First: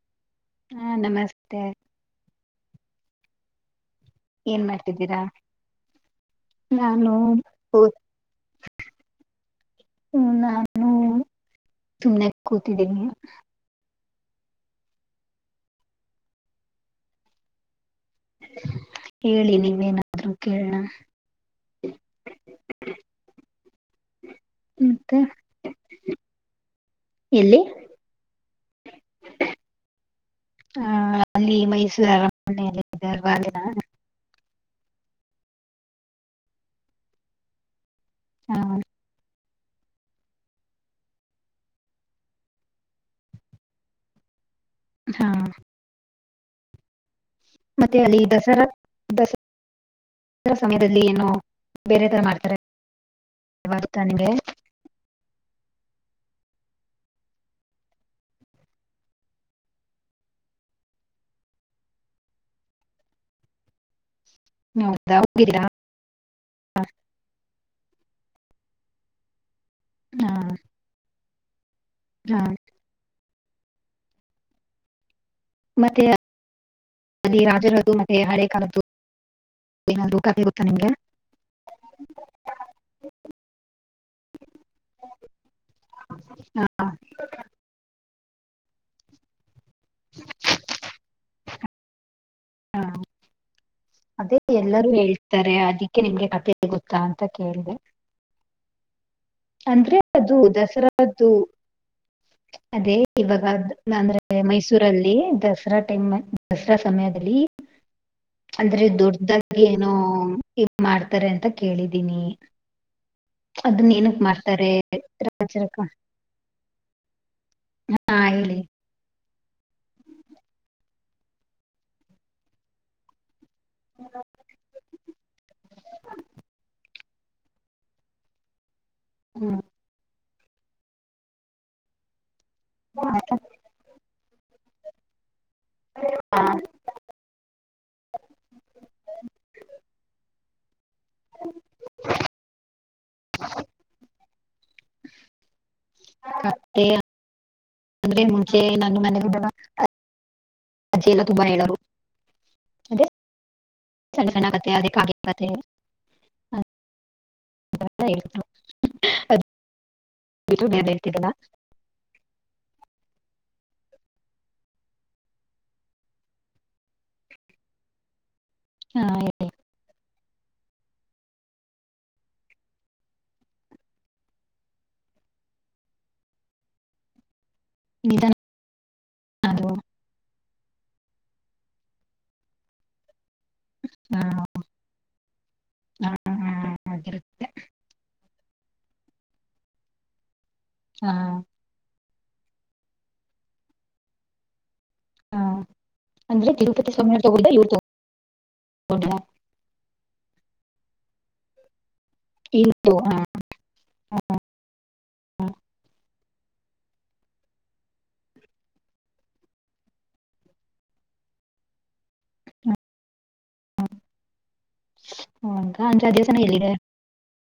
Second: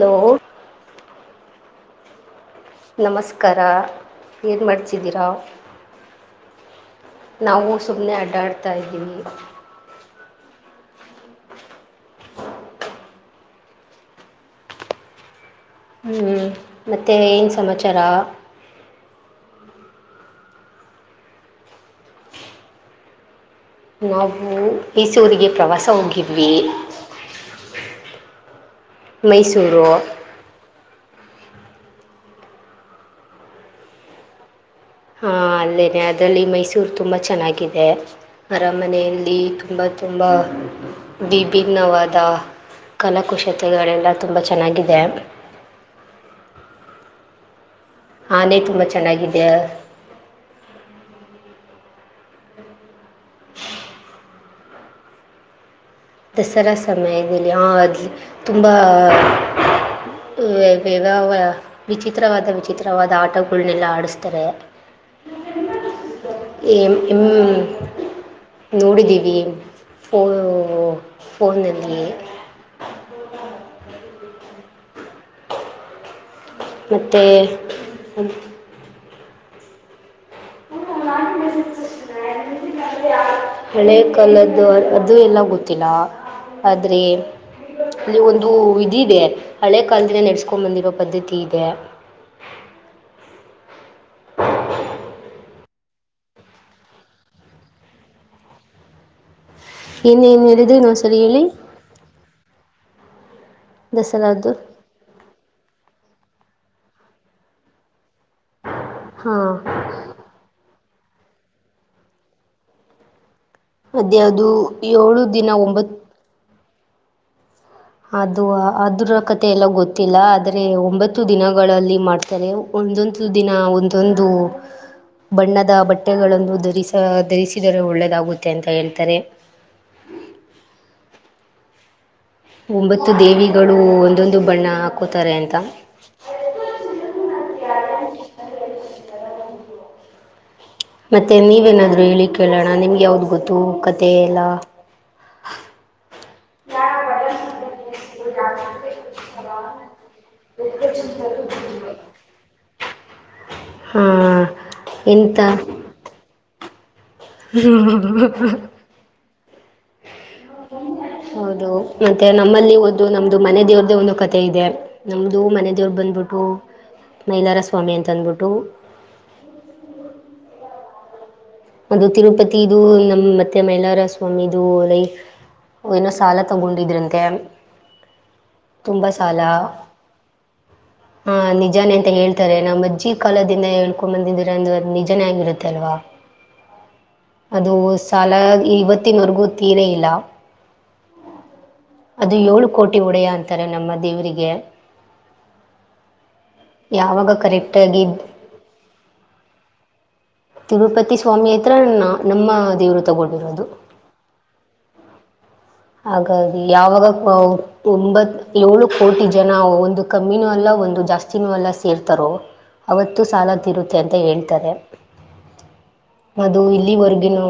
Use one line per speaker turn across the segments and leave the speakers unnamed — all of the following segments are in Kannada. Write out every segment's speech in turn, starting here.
ಹಲೋ,
ಹಾ, ನಮಸ್ತೆ
ನಮಸ್ಕಾರ ಏನು ಮಾಡ್ತಿದ್ದೀರಾ?
ನಾನು
ನಾವು
ಕೂತ್
ಸುಮ್ಮನೆ ಅಡ್ಡಾಡ್ತಾಯ್ದೀವಿ.
ಹ್ಮ, ನಾನು ಸುಮ್ನೆ ಕೂತಿದ್ದೀನಿ.
ಹ್ಮ್, ಮತ್ತೆಏನು ಸಮಾಚಾರ
ಹೇಳಿ ನೀವೇನಾದ್ರು ಕೇಳಣ
ನಾವು
ಮತ್ತೆ
ಮೈಸೂರಿಗೆ ಪ್ರವಾಸ ಹೋಗಿದ್ವಿ.
ಎಲ್ಲಿ?
ಮೈಸೂರು
ಹ ಅಲ್ಲಿ ಮೈಸೂರು ಅರಮನೆಯಲ್ಲ ಇದೆಯಲ್ಲ ಅದೇನಾ [unintelligible]
ಹಾ, ಅಲ್ಲೇನೆ ಅದರಲ್ಲಿ ಮೈಸೂರು ತುಂಬಾ ಚೆನ್ನಾಗಿದೆ.
ಹಾ
ಅರಮನೆಯಲ್ಲಿ- ತುಂಬ, ತುಂಬ ವಿಭಿನ್ನವಾದ ಕಲಾಕುಶತೆಗಳೆಲ್ಲ ತುಂಬ ಚೆನ್ನಾಗಿದೆ.
ಹಾ ಮತ್ತೆ ಅಲ್ಲಿ
ಆನೆ
ದಸರಾ [unintelligible]
ತುಂಬ ಚೆನ್ನಾಗಿದೆ
ದಸರಾ ಸಮಯದಲ್ಲಿ ಏನೋ ಬೇರೆ ತರ ಮಾಡ್ತಾರೆನಿಮಗೆ [unintelligible]
ದಸರಾ ಸಮಯದಲ್ಲಿ ಹಾ ತುಂಬಾ ವ್ಯವ ವಿಚಿತ್ರವಾದ -ವಿಚಿತ್ರವಾದ ಆಟಗಳನ್ನೆಲ್ಲ ಹಾಡಿಸುತ್ತಾರೆ.
ಹೌದಾ ಹೋಗಿರಾ [unintelligible]
ಏ ಹ್ಮ್, ನೋಡಿದೀವಿ- ಫೋ
ಹಾ
ಫೋನಲ್ಲಿ
ಹಾ [inaudible] ಮತ್ತೆ
ಮತ್ತು
ಅದ ರಾಜರದ್ದು ಮತ್ತೆ ಹಳೆ ಕಾಲದ್ದು [unintelligible]
ಸ [unintelligible] ಹಳೆ ಕಾಲದ್ದು ಅದು ಎಲ್ಲ ಗೊತ್ತಿಲ್ಲ
ಹಾ
ಆದ್ರೆ ಇಲ್ಲಿ ಒಂದು ವಿಧಿ ಇದೆ ಹಳೆ ಕಾಲದಿಂದ ನಡ್ಸ್ಕೊಂಡ್ ಬಂದಿರೋ ಪದ್ಧತಿ ಇದೆ.
ಹಾ
[inaudible]
ಅದೇ ಎಲ್ಲರೂ ಹೇಳ್ತಾರೆ ಅದಿಕ್ಕೆ ನಿಮ್ಗೆ ಕಥೆ ಗೊತ್ತಾ ಅಂತ ಕೇಳಿದೆ.
[inaudible]
ಅಂದ್ರೆ ಅದು
ಏನೇನು ಹೇಳಿದ್ರಿ ಇನ್ನೊಂದ್ಸರಿ
ದಸಾರದ್ದು
ಹೇಳಿ
ಅದೇ ಇವಾಗ ಅಂದ್ರೆ
ದಸರಾದ್ದು
ಮೈಸೂರಲ್ಲಿ ದಸರಾ ಟೈಮ್, ದಸರಾ ಸಮಯ [unintelligible] ಅಂದ್ರೆ
ಹಾಂ
ದೊಡ್ಡಾಗಿ ಏನುಇದ ಮಾಡ್ತಾರೆ ಅಂತ ಕೇಳಿದೀನಿ. ಅದನ್ನ ಏನಕ್
ಅದ್ಯಾವುದು ಏಳು ದಿನ
ಮಾಡ್ತಾರೆಚರ [unintelligible]
ಒಂಬತ್ತು
ಹಾ
ಅದು
ಹೇಳಿ.
ಅದರ ಕಥೆ ಎಲ್ಲಾ ಗೊತ್ತ್ ಗೊತ್ತಿಲ್ಲ ಆದ್ರೆ ಒಂಬತ್ತು ದಿನಗಳಲ್ಲಿ ಮಾಡ್ತಾರೆ ಒಂದೊಂದು ದು ದಿನ ಒಂದೊಂದು ಬಣ್ಣದ ಬಟ್ಟೆಗಳನ್ನು ಧರಿಸಿ ಧರಿಸಿದರೆ ಒಳ್ಳೇದಾಗುತ್ತೆ ಅಂತ ಹೇಳ್ತಾರೆ.
ಹ್ಮ್
ಒಂಬತ್ತು ದೇವಿಗಳು ಒಂದೊಂದು ಬಣ್ಣ ಹಾಕೋತಾರೆ ಅಂತ.
ಹಾ [unintelligible]
ಮತ್ತೆ ನೀವೇನಾದರೂ ಹೇಳಿ ಕೇಳೋಣ ನಿಮ್ಗೆ ಯಾವ್ದು ಗೊತ್ತು ಕಥೆ ಎಲ್ಲಾ.
ಕಥೆ ಅಂದ್ರೆ ಮುಂಚೆ ನ ಮ [unintelligible] ಅಜ್ಜೆ ಎಲ್ಲ ತುಂಬಾ ಹೇಳರು ಅದೇ [unintelligible] ಚನ್ನ
ಹಾಂ
ಚೆನ್ನ ಕತೆೆ ಅದೇ ಕಾಗ ಕತೆ [unintelligible]
ಹ್ಮ
ಅದು ಬಿಟ್ರೆ ಬೇರೆ ಹೇಳ್ತಿದ್ರಲ್ಲ
ಹೌದು ಮತ್ತೆ ನಮ್ಮಲ್ಲಿ ಒಂದು ನಮ್ದು ಮನೆ ದೇವ್ರ್ದೇ ಒಂದು ಕತೆೆ ಇದೆ ನಮ್ದು ಮನೆ ದೇವ್ರ ಬಂದ್ಬಿಟ್ಟು ಮೈಲಾರಸ್ವಾಮಿ ಅಂತಂದ್ಬಿಟ್ಟು
ಹಾ
ಅದು ತಿರುಪತಿದು ನಮ್ಮ್ ಮತ್ತೆ ಮೈಲಾರಸ್ವಾಮಿದು ಲೈ ಏನೋ ಸಾಲ ತಗೊಂಡಿದ್ರಂತೆ.
ನಿಧಾನ
ತುಂಬಾ ಸಾಲ ಹಾ ನಿಜಾನೆ ಅಂತ ಹೇಳ್ತಾರೆ ನಮ್ಮಜ್ಜಿದ್ ಕಾಲದಿಂದ
ಆ
ಹೇಳ್ಕೊಂಬಂದಿದ್ರೆ ಅದು ನಿಜಾನೇ ಆಗಿರುತ್ತೆ ಅಲ್ವಾ‌
ಹ್ಮೊ ಅದ
ಅದು ಸಾಲ ಇವತ್ತಿನವರೆಗೂ ತೀರೇ ಇಲ್ಲ.
ಹಾ
ಅದು ಏಳು ಕೋಟಿ ಒಡೆಯ ಅಂತಾರೆ ನಮ್ಮ ದೇವರಿಗೆ.
ಆ ಅಂದ್ರೆ ತಿರುಪತಿ ಸ್ವಾಮಿಯವ್ರು
ಯಾವಾಗ
ತಗೊಂಡಿದ್ದ ಇವ್ರು
ಕರೆಕ್ಟ್ ಆಗಿ ತಿರುಪತಿಸ್ವಾಮಿ ಹತ್ರನ್ನೂ ನಮ್ಮ ದೇವರು ತಗೊಂಡಿರೋದು.
ಹ್ಮ
ಹಾಗಾಗಿ ಯಾವಾಗ ಒಂಬತ್ ಏಳು ಕೋಟಿ ಜನ ಒಂದು ಕಮ್ಮಿನೂ ಅಲ್ಲ ಒಂದು ಜಾಸ್ತ್ ತ್ತಿನೂ ಎಲ್ಲ ಸೇರ್ತಾರೋ ಅವತ್ತು ಸಾಲ ತಿರುತ್ತೆ ಅಂತ ಹೇಳ್ತಾರೆ.
ಅಂದ್ರೆ ಆ ದೇವಸ್ಥಾನ
ಅದು
ಎಲ್ಲಿದೆ
ಇಲ್ಲಿವರ್ಗನು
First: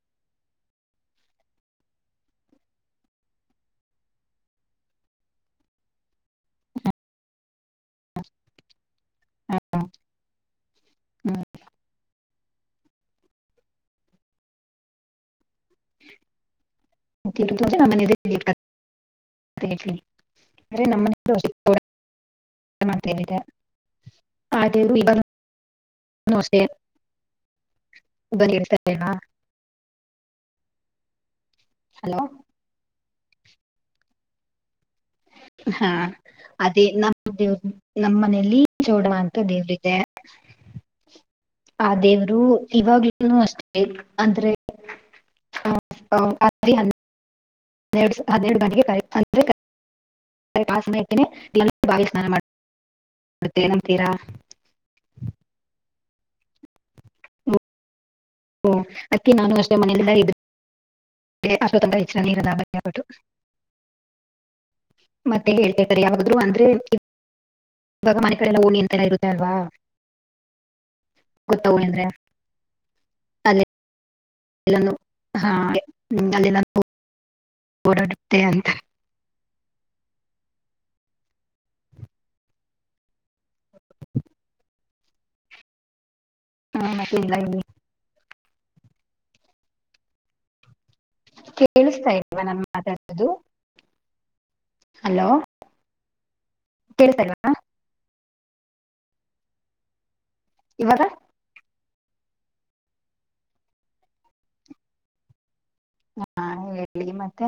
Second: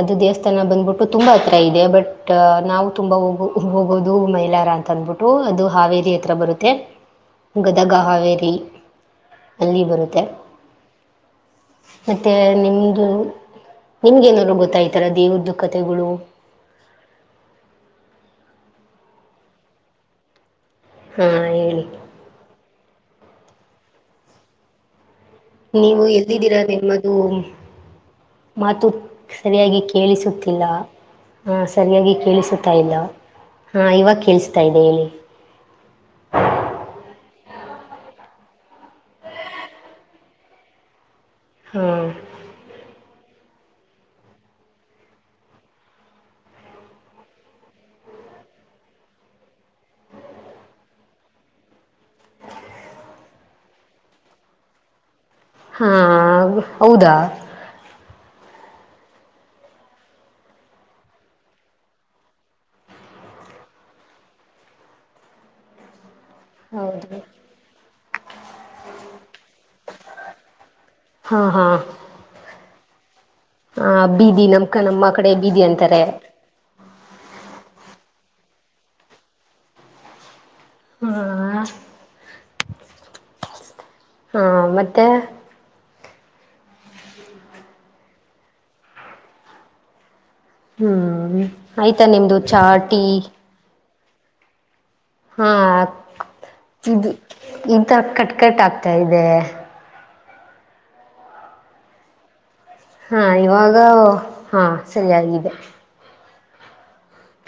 ಅದು ದೇವಸ್ಥಾನ ಬಂದ್ಬಿಟ್ಟು ತುಂಬಾ ಹತ್ರ ಇದೆ ಬಟ್ ನಾವು ತುಂಬಾ ಹೋಗ ಹೋಗೋದು ಮೈಲಾರ ಅಂತ ಅಂದ್ಬಿಟ್ಟ್ ಟ್ಟೂ ಅದು ಹಾವೇರಿ ಹತ್ರ ಬರುತ್ತೆ ಗದಗ ಹಾವೇರಿ ಅಲ್ಲಿ ಬರುತ್ತೆೆ
ಹ್ಮ್
ಹ ತ್ತೆ ನಿಮ್ದು ನಿಮ್ಗೆ ಏನಾದ್ರು ಗೊತ್ತಾಯ ತರ ದೇವರದೂ ಕತೆೆಗಳು.
ತಿರುಪತಿ ನಮ್ಮ ದೇವರೆ ನಮ್ಮ
ಹಾಂ ಹೇಳಿ
[unintelligible] ಆ ದೇವ್ರು ಇವಾಗ
ನೀವು ಎಲ್ದೀರ ನಿಮ್ಮದು
ಬಂದ್ ಇಡ್ತಾ
ಮಾತು
ಇಲ್ವಾ
ಸರಿಯಾಗಿ ಕೇಳಿಸುತ್ತಿಲ್ಲ ಹ ಸರಿಯಾಗಿ ಕೇಳಿಸುತ್ತ್ ತ ಇಲ್ಲ ಹಾ ಇವಾಗ ಕೇಳಿಸತಾ ಇದೆ ಹೇಳಿ.
ಹಾ ಅದೇ ನಮ್ಮ ದೇವರ ನಮ್ಮ್ ಮನೆಯಲ್ಲಿ ಜೋಡುವ ಅಂತ ದೇವರು ಇದೆ.
ಹಾ
ಆ ದೇವರು ಇವಾಗ್ಲೂ ಅಷ್ಟೇ ಅಂದ್ರೆ ಹ ಹದೆರಡು ಬಿಗೆ ಅಂದ್ರೆ [unintelligible] ಪಾಸನತೇನಿ ಬಾವ ಸ್ನಾನ ಮಾಡೇ ನಂಬತೀರಾ [unintelligible]
ಹಾ, ಹೌದಾ!
ಓ ಅಕ್ಕಿ ನಾನು ಅಷ್ಟೇ ಮನೆಯಲ್ಲ ಇದ್ದ [unintelligible] ಅಸ್ವದ ಕಳಚ ನೀ ಇರುದಯಪಟ್ಟು [unintelligible] [inaudible] ಮತ್ತೆ ಹೇಳ್ತೇತಾರೆ ಯಾರಾದ್ರು ಅಂದ್ರೆ
ಹೌದು
ಇವಾಗ ಮನೆ ಕಡೆಲ್ಲ ಓಣಿ ಎಂತೆಲ್ಲ ಇರುತ್ತೆ ಅಲ್ವಾ
ಹಾ, ಹಾ
ಗೊತ್ತಾ ಓಣಿ ಅಂದ್ರೆ
ಹ, ಬೀದಿ ನಮ್ಕ,
ಅಲ್ಲೆಲ್ಲಾನು
ನಮ್ಮ ಕಡೆ
ಹಾ
ಬೀದಿ ಅಂತಾರೆ.
[unintelligible] ಹೊಓರಡುತ್ತೆ ಅಂತ [unintelligible]
ಹಾ, ಹಾ ಮತ್ತೆ
ಹ್ಮ್, ಮತ್ತೆ ಇಲ್ಲ ಇಲ್ಲಿ
ಹ್ಮ್, ಆಯ್ತಾ
ಕೇಳಿಸ್ತಾ
ನಿಮ್ದು
ಇಲ್ವಾ ನಾನು
ಚಾ, ಟಿ
ಮಾತಾಡೋದು ಹಲೋ
ಹಾ, ಇದು
ಕೇಳಿಸ್ತಾ ಇಲ್ವಾ
ಇಂಥ ಕಟ್ ಕಟ್ ಆಗ್ತಾ ಇದೆ.
ಇವಾಗ
ಹಾ, ಇವಾಗ ಹಾ, ಸರಿಯಾಗಿದೆ.
ಹಾ, ಹೇಳಿ ಮತ್ತೆ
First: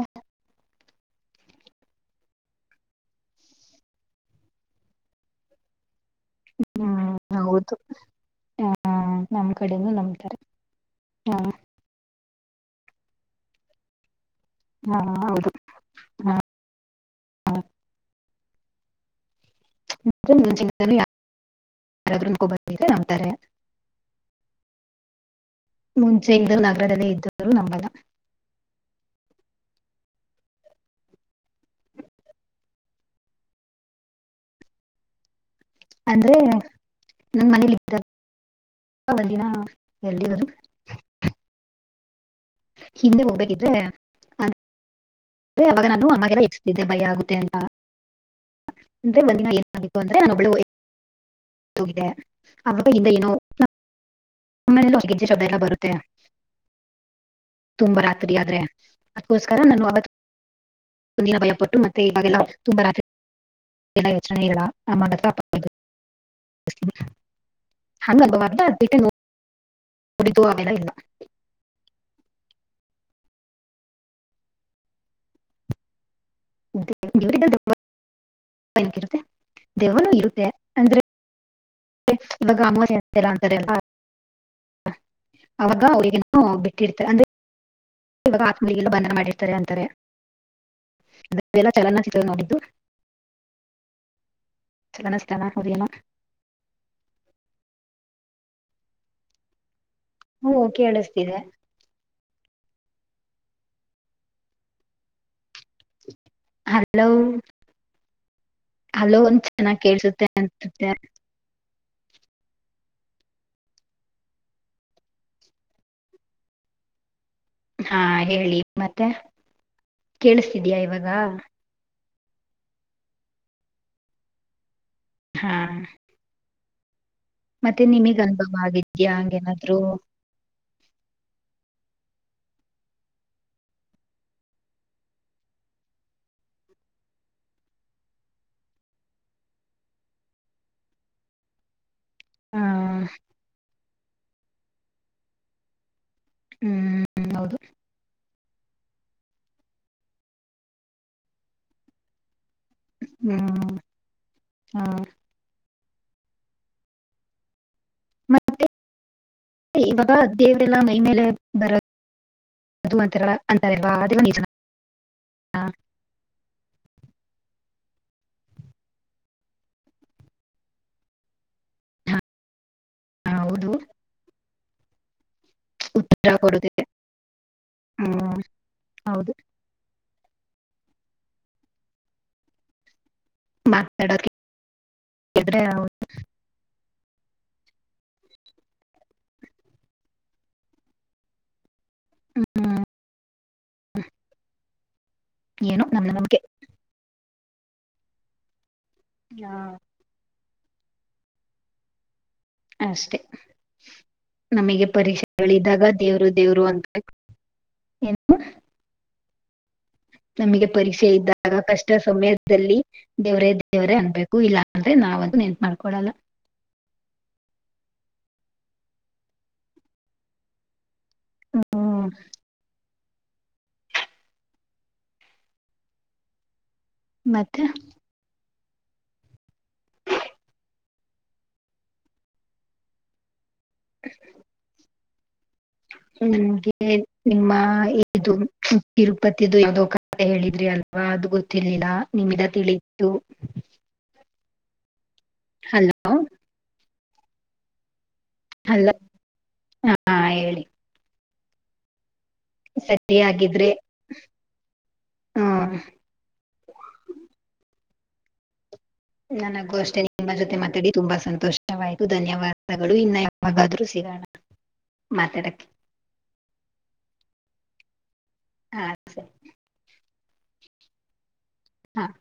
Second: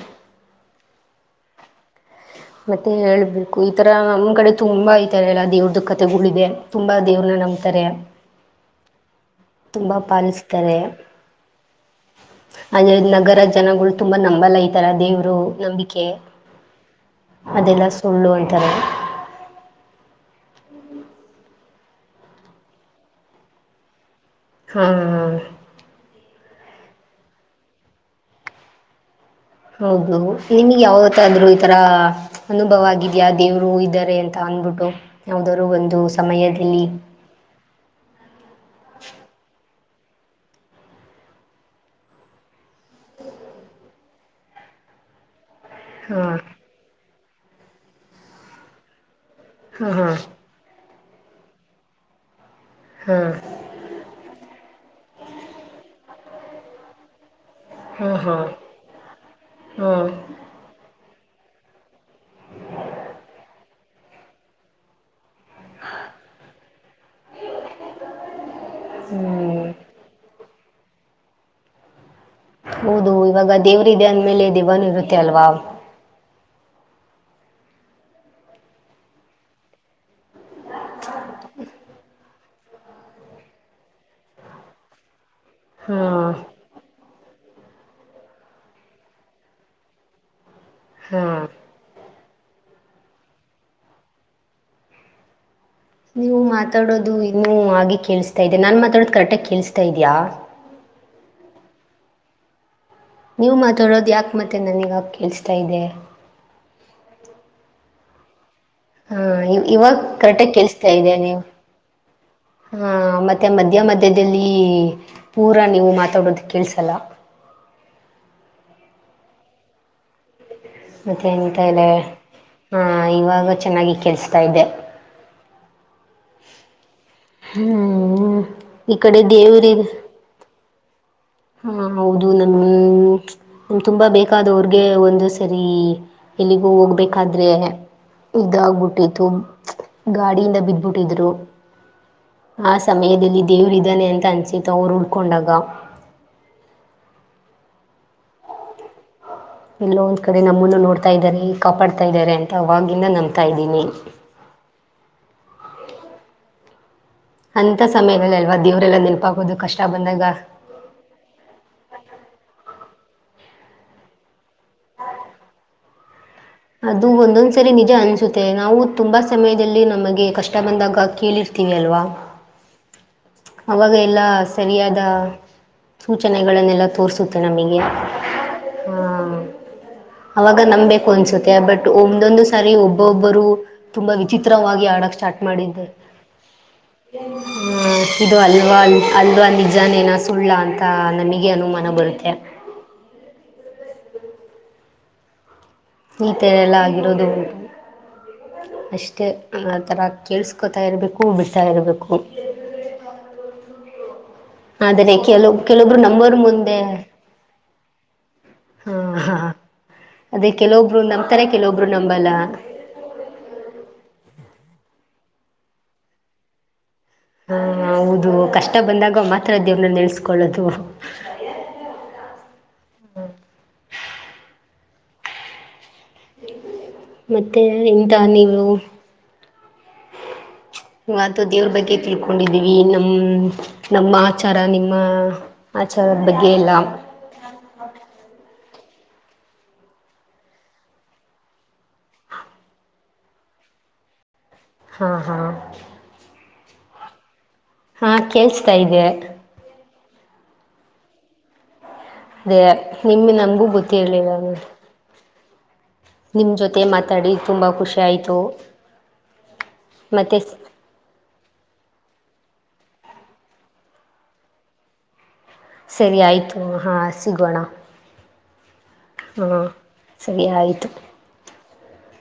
ಮತ್ತೆ ಹೇಳ್ಬೇಕು ಈತರ ನಮ್ ಕಡೆ ತುಂಬಾ ಐತಾರೆ ಎಲ್ಲ ದೇವ್ರ್ದು ಕತೆಗಳಿದೆ. ತುಂಬಾ
ಹ್ಮ್
ದೇವ್ರನ್ನ
ಹೌದು
ನಂಬತಾರೆ.
ಆ, ನಮ್ ಕಡೆನು
ತುಂಬಾ
ನಂಬ್ತಾರೆ
ಪಾಲಿಸ
ಆ,
ಅಂದ್ರೆ ನಗರ ಜನಗಳು ತುಂಬಾ ನಂಬಲ್ಲಾ. ಇ ಒಂತರ
ಆ,
ದೇವರು
ಹೌದು
ನಂಬಿಕೆ ಅದೆಲ್ಲಾ ಸುಳ್ಳು ಅಂತಾರೆ.
ಯಬ ನಾವ್ತಾರೆ [unintelligible]
ಹಾ [inaudible]
ಮುಂಚೆ ಇದ್ರ ನಗಾಡಲ್ಲೇ ಇದ್ದ್ರು ನಂಬಲ್ಲಾ
ಹೌದು, ನಿಮ್ಗೆ ಯಾವತ್ತಾದ್ರು ಈ ತರ ಅನುಭವ ಆಗಿದ್ಯಾ ದೇವ್ರು ಇದ್ದಾರೆ ಅಂತ ಅಂದಬಿಟ್ಟು ಯಾವ್ದರಾ ಒಂದು
ಅಂದ್ರೆ
ಸಮಯದಲ್ಲಿ.
ನನ್ ಮನೇಲಿ ಒ [unintelligible] ನ ಎಲ್ದಿರರು ಹಿಂದೆ ಹೋಗ್ಬೇಕಿದ್ರೆ- ಅವಾಗ ನಾನು
ಹಾಂ
ಅಮ್ಮಾಗೆ ಎಬ್ಬಿಸುತ್ತಿದ್ದೆ ಭಯ ಆಗುತ್ತೆ ಅಂತ ಅಂದೆ. -
ಹಾಂ
ಆ
ಹಾಂ
ಅಂದ್ರ ಬಿ [inaudible] ತೋಗಿದೆ ಅವಾಗ
ಹಾಂ
ಏನೋ [unintelligible] ಆಲೆ ಗಜ್ಜೆ ಶಬ್ದದೆಲ್ಲ ಬರುತ್ತೆ [unintelligible] ತುಂಬಾ
ಹಾಂ
ರಾತ್ರಿ
ಹಾಂ
ಆದ್ರೆ ಅದಕೋಸ್ಕರ ನನ್
ಹಾಂ
ಅವತ್ತು [unintelligible] ಹಂದಿನ ಭಯಪಟ್ಟ ಮತ್ತೆವಾಗ ತುಂಬ [unintelligible] [inaudible] ಎಲ್ಲ ಯೋಚನೆ ಇಲ್ಲ ಆ ಮದು [unintelligible] ಹಂಗ ವರ್ದ ಅರ್ [unintelligible]
ಹ್ಞೂ
ಕುಡಿತು ಆೆಲ್ಲ ಇಲ್ಲ [unintelligible] [inaudible]
ಹೌದು! ಇವಾಗ ದೇವ್ರ ಇದೇ ಅಂದ್ಮೇಲೆ ದೇವ್ವನು ಇರುತ್ತೆ ಅಲ್ವಾ.
ಗುಡ್ [unintelligible] ಕಿ ಇರುತ್ತೆ, [unintelligible] ದೇವ್ವನು ಇರುತ್ತೆ ಅಂದ್ರೆ
ಆಯ್ತಾ [unintelligible]
ಇವಮ್ಮ ಅಂತಾರೆ [unintelligible] ಅವಾಗ
ಹಾ
ಅವಗನು ಬಿಟ್ಟಿರ್ತಾರೆ ಅಂದ್ರೆ ಇವಾಗ ಆತ್ಮಲಿಗೆಲ್ಲ ಬಂಧನ ಮಾಡಿರ್ತಾರೆ ಅಂತಾರೆ
ಹಾ
[unintelligible] [unintelligible] ಎಲ್ಲ ಚಲನ ಚಿತ್ರ ನೋಡಿದ್ದು. ಚನಸ್ತಾನ ಹದೇನ [unintelligible]
ನೀವು ಮಾತಾಡೋದು ಇನ್ನೂ ಹಾಗೆ ಕೇಳಿಸ್ತಾ ಇದೆ ನಾನ ಮಾತಾಡೋದ ಕರೆಕ್ಟಾಗಿ ಕೇಳಿಸತಾ ಇದೆಯಾ
ಹ್ಮ ಕೇಳಿಸ್ತಿದೆ.
ನೀವು ಮಾತಾಡೋದು ಯಾಕೆ ಮತ್ತ ನನಗ ಆಗ ಕೇಳಿಸ್ತಾ ಇದೆ
[inaudible] ಹಲೋ
ಹಾ
ಒಂದ್ ಚೆನ್ನಾಗ್
ಇವಾಗ
ಕೇಳ್ಸುತ್ತೆ
ಕರೆಕ್ಟ್ ಆಗಿ ಕಲ್ಸ್ತಾ
ಅನ್ಸುತ್ತೆ
ಇದೀಯ ನೀವು [inaudible] ಹಾ ಮತ್ತೆ ಮಧ್ಯ ಮಧ್ಯದಲ್ಲಿ ಪೂರ ನೀವು ಮಾತಾಡೋದು ಕೇಳಿಸಲ್ಲ
ಹಾ ಹೇಳಿ ಮತ್ತೆ [inaudible] ಕೇಳಿಸ್ತಿದಯ ಇವಾಗ
ತದೆ ಹಾ ಇವಾಗ ಚೆನ್ನಾಗಿ ಕೆಲ್ಸ್ತಾ ಇದೆ
ಹಾ ಮತ್ತೆ ನಿಮಗ್
ಹ್ಮ್
ಅನುಭವ
ಈ
ಆಗಿದ್ಯಾ
ಕಡೆ ದೇವ್ರ
ಹಂಗೇನಾದ್ರು
ಹಾ ಹೌದು ನಮ್ಮವ ತುಂಬಾ ಬೇಕಾದವ್ರಗೆ ಒಂದು ಸರಿ ಎಲ್ಲಿಗೂ ಹೋಗ್ಬೇಕಾದ್ರೆ ಇದಾಗಬಿಟ್ಟಿತ್ತು. ಗಾಡಿಯಿಂದ ಬಿದ್ದಬಿಟ್ಟಿದ್ರು. ಆ ಸಮಯದಲ್ಲಿ ದೇವ್ರು ಇದಾನೆ ಅಂತ ಅನ್ಸತ್ತು ಅವರು ಉಳ್ಕೊಂಡಾಗ
ಹ್ಮ್ ಹ್ಮ್ ಹೌದು
ಎಲ್ಲೋ ಒಂದ್ ಕಡೆ ನಮ್ಮನ್ನು ನೋಡ್ತಾ ಇದ್ದಾರೆ ಕಾಪಾಡ್ತಾ ಇದಾರೆ ಅಂತ ಅವಾಗಿಂದ ನಂಬ್ತಾ
ಹ್ಮ್
ಇದೀನಿ.
ಹಾ
ಅಂಥ ಸಮಯದಲ್ಲಿ ಅಲ್ವಾ ದೇವರೆಲ್ಲ ನೆನಪಾಗೋದು ಕಷ್ಟ ಬಂದಾಗ
ಯಲ್ಲ ಮೈಮೇಲೆ ಬರ [inaudible] ಅದು ಅಂತಲ್ಲ ಬಾಳ ಜನ ಅದು ನಿಜಾನಾ
ಅದು ಒಂದೊಂದ್ಸರಿ ನಿಜ ಅನಸುತ್ತೆ ನಾವು ತುಂಬಾ ಸಮಯದಲ್ಲಿ ನಮಗೆ ಕಷ್ಟ ಬಂದಾಗ ಕೇಳ ತಿಳಿಯಲ್ಲ್ವಾ
ಹಾ ಹೌದು
[inaudible] ಅವಾಗ ಎಲ್ಲಾ ಸರಿಯಾದ
ಜ್ವರ
ಸೂಚನೆಗಳನ್ನೆಲ್ಲ
ಕೊಡುತ್ತೆ
ತೋರಿಸುತ್ತೆ ನಮಗೆ
ಹ್ಮ್ ಹೌದು
[inaudible] ಹಾ ಅವಾಗ ನಂಬ್ಬೇಕು ಅನ್ಸುತ್ತೆ ಬಟ್ ಒಂದ್ದೊಂದು ಸಾರಿ ಒಬ್ಬೊಬ್ಬರು ತುಂಬಾ
ಮಾತಾಡೋದ್
ವಿಚಿತ್ರವಾಗಿ ಆಡಕ್ ಸ್ಟಾರ್ಟ್
ಕೇಳಿದ್ರೆ
ಮಾಡಿದ್ದೆ [inaudible] ಆ ಇದು ಅಲ್ವಾ ಅಲ್ವಾ ನಿಜಾನೇನ ಸುಳ್ಳ ಅಂತ ನಮಗೆ ಅನುಮಾನ ಬರುತ್ತೆ.
ಹ್ಮ ಏನೋ ನಮ್ ನಂಬಿಕೆ
ಈತ ಎಲ್ಲ ಆಗಿರೋದು [inaudible] ಅಷ್ಟೇ ಆಥರ ಕೇಳ್ಸ್ಕೊತಾ ಇರ್ಬೇಕು ಬಿಡ್ತಾ ಇರ್ಬೇಕು
ಅಷ್ಟೇ. ನಮಗೆ
ಆದರೆ ಕೆಲವು
ಪರೀಕ್ಷೆಗಳಿದಾಗ
ಕೆಲವೊಬ್ರು
ದೇವ್ರು
ನಂಬೋರ್
ದೇವ್ರು
ಮುಂದೆ
ಅಂತ [inaudible] ಏನು
ಹಾ ಹಾ ಅದೇ
ನಮಗೆ
ಕೆಲವೊಬ್ರು
ಪರೀಕ್ಷೆ
ನಂಬ್ತಾರೆ
ಇದ್ದಾಗ
ಕೆಲವೊಬ್ರು
ಕಷ್ಟ
ನಂಬಲ್ಲ
ಸಮಯದಲ್ಲಿ ದೇವ್ರೇ ದೇವರೇ ಅನ್ನಬೇಕು ಇಲ್ಲಾ ಅಂದ್ರೆ ನಾವ ಅದು ನೆನಪ ಮಾಡ್ಕೊಳಲ್ಲಾ
ಹ ಹೌದು ಕಷ್ಟ ಬಂದಾಗ ಮಾತ್ರ ದೇವರನ ನೆನಸ್ಕೊಳ್ಳೋದು.
ಹ್ಮ್ಮ್
ಮತ್ತೆ ಯಂತ ನೀವು ಆತ ದೇವ್ರ ಬಗ್ಗೆ ತಿಳ್ಕೊಂಡಿದ್ದೀವಿ ನಮ್ಮ ನಮ್ಮ ಆಚಾರ ನಿಮ್ಮ ಆಚಾರದ ಬಗ್ಗೆ ಎಲ್ಲ
ನಂಗೆ ನಿಮ್ಮಇದು ತಿರುಪತಿದು ಯಾವದ್ ಕಥೆ ಹೇಳಿದ್ರಿ ಅಲ್ವಾ ಅದು ಗೊತ್ತಿರ್ಲಿಲ್ಲ ನಿಮ್ಮಿಂದ ತಿಳಿತ್ತು.
ಹಾ ಹಾ
ಅಲ್ಲ
ಹಾ ಕೇಳಸ್ತಾ
ಅಲ್ಲ
ಇದೆ.
ಹಾ ಹೇಳಿ
ಅದೇ
ಸರಿ
ನಿಮ್ ನಮಗೂ
ಹಾಗಿದ್ರೆ
ಬುದ್ದಿ ಹೇಳಿದ್ದಾನೆ.
ಹ್ಮ್
ನಿಮ್ಮ ಜೊತೆ ಮಾತಾಡಿ ತುಂಬ ಖುಷಿ ಆಯಿತು.
ನನಗೂ ಅಷ್ಟೇ ನಿಮ್ಮ ಜೊತೆ ಮಾತಾಡಿ ತುಂಬಾ ಸಂತೋಷ ವಾಯಿತು. ಧನ್ಯವಾದಗಳು ಇನ್ನ ಯಾವಾಗಾದ್ರೂ ಸಿಗೋಣ ಮಾತಾಡಕ್ಕೆ
ಸರಿ ಆಯ್ತು, ಹಾ ಸಿಗೋಣ
ಹಾ
ಹಾ ಸರಿ, ಆಯಿತು
ಹಾ [inaudible]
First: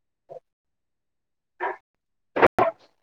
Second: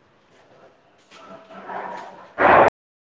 ಹ [inaudible]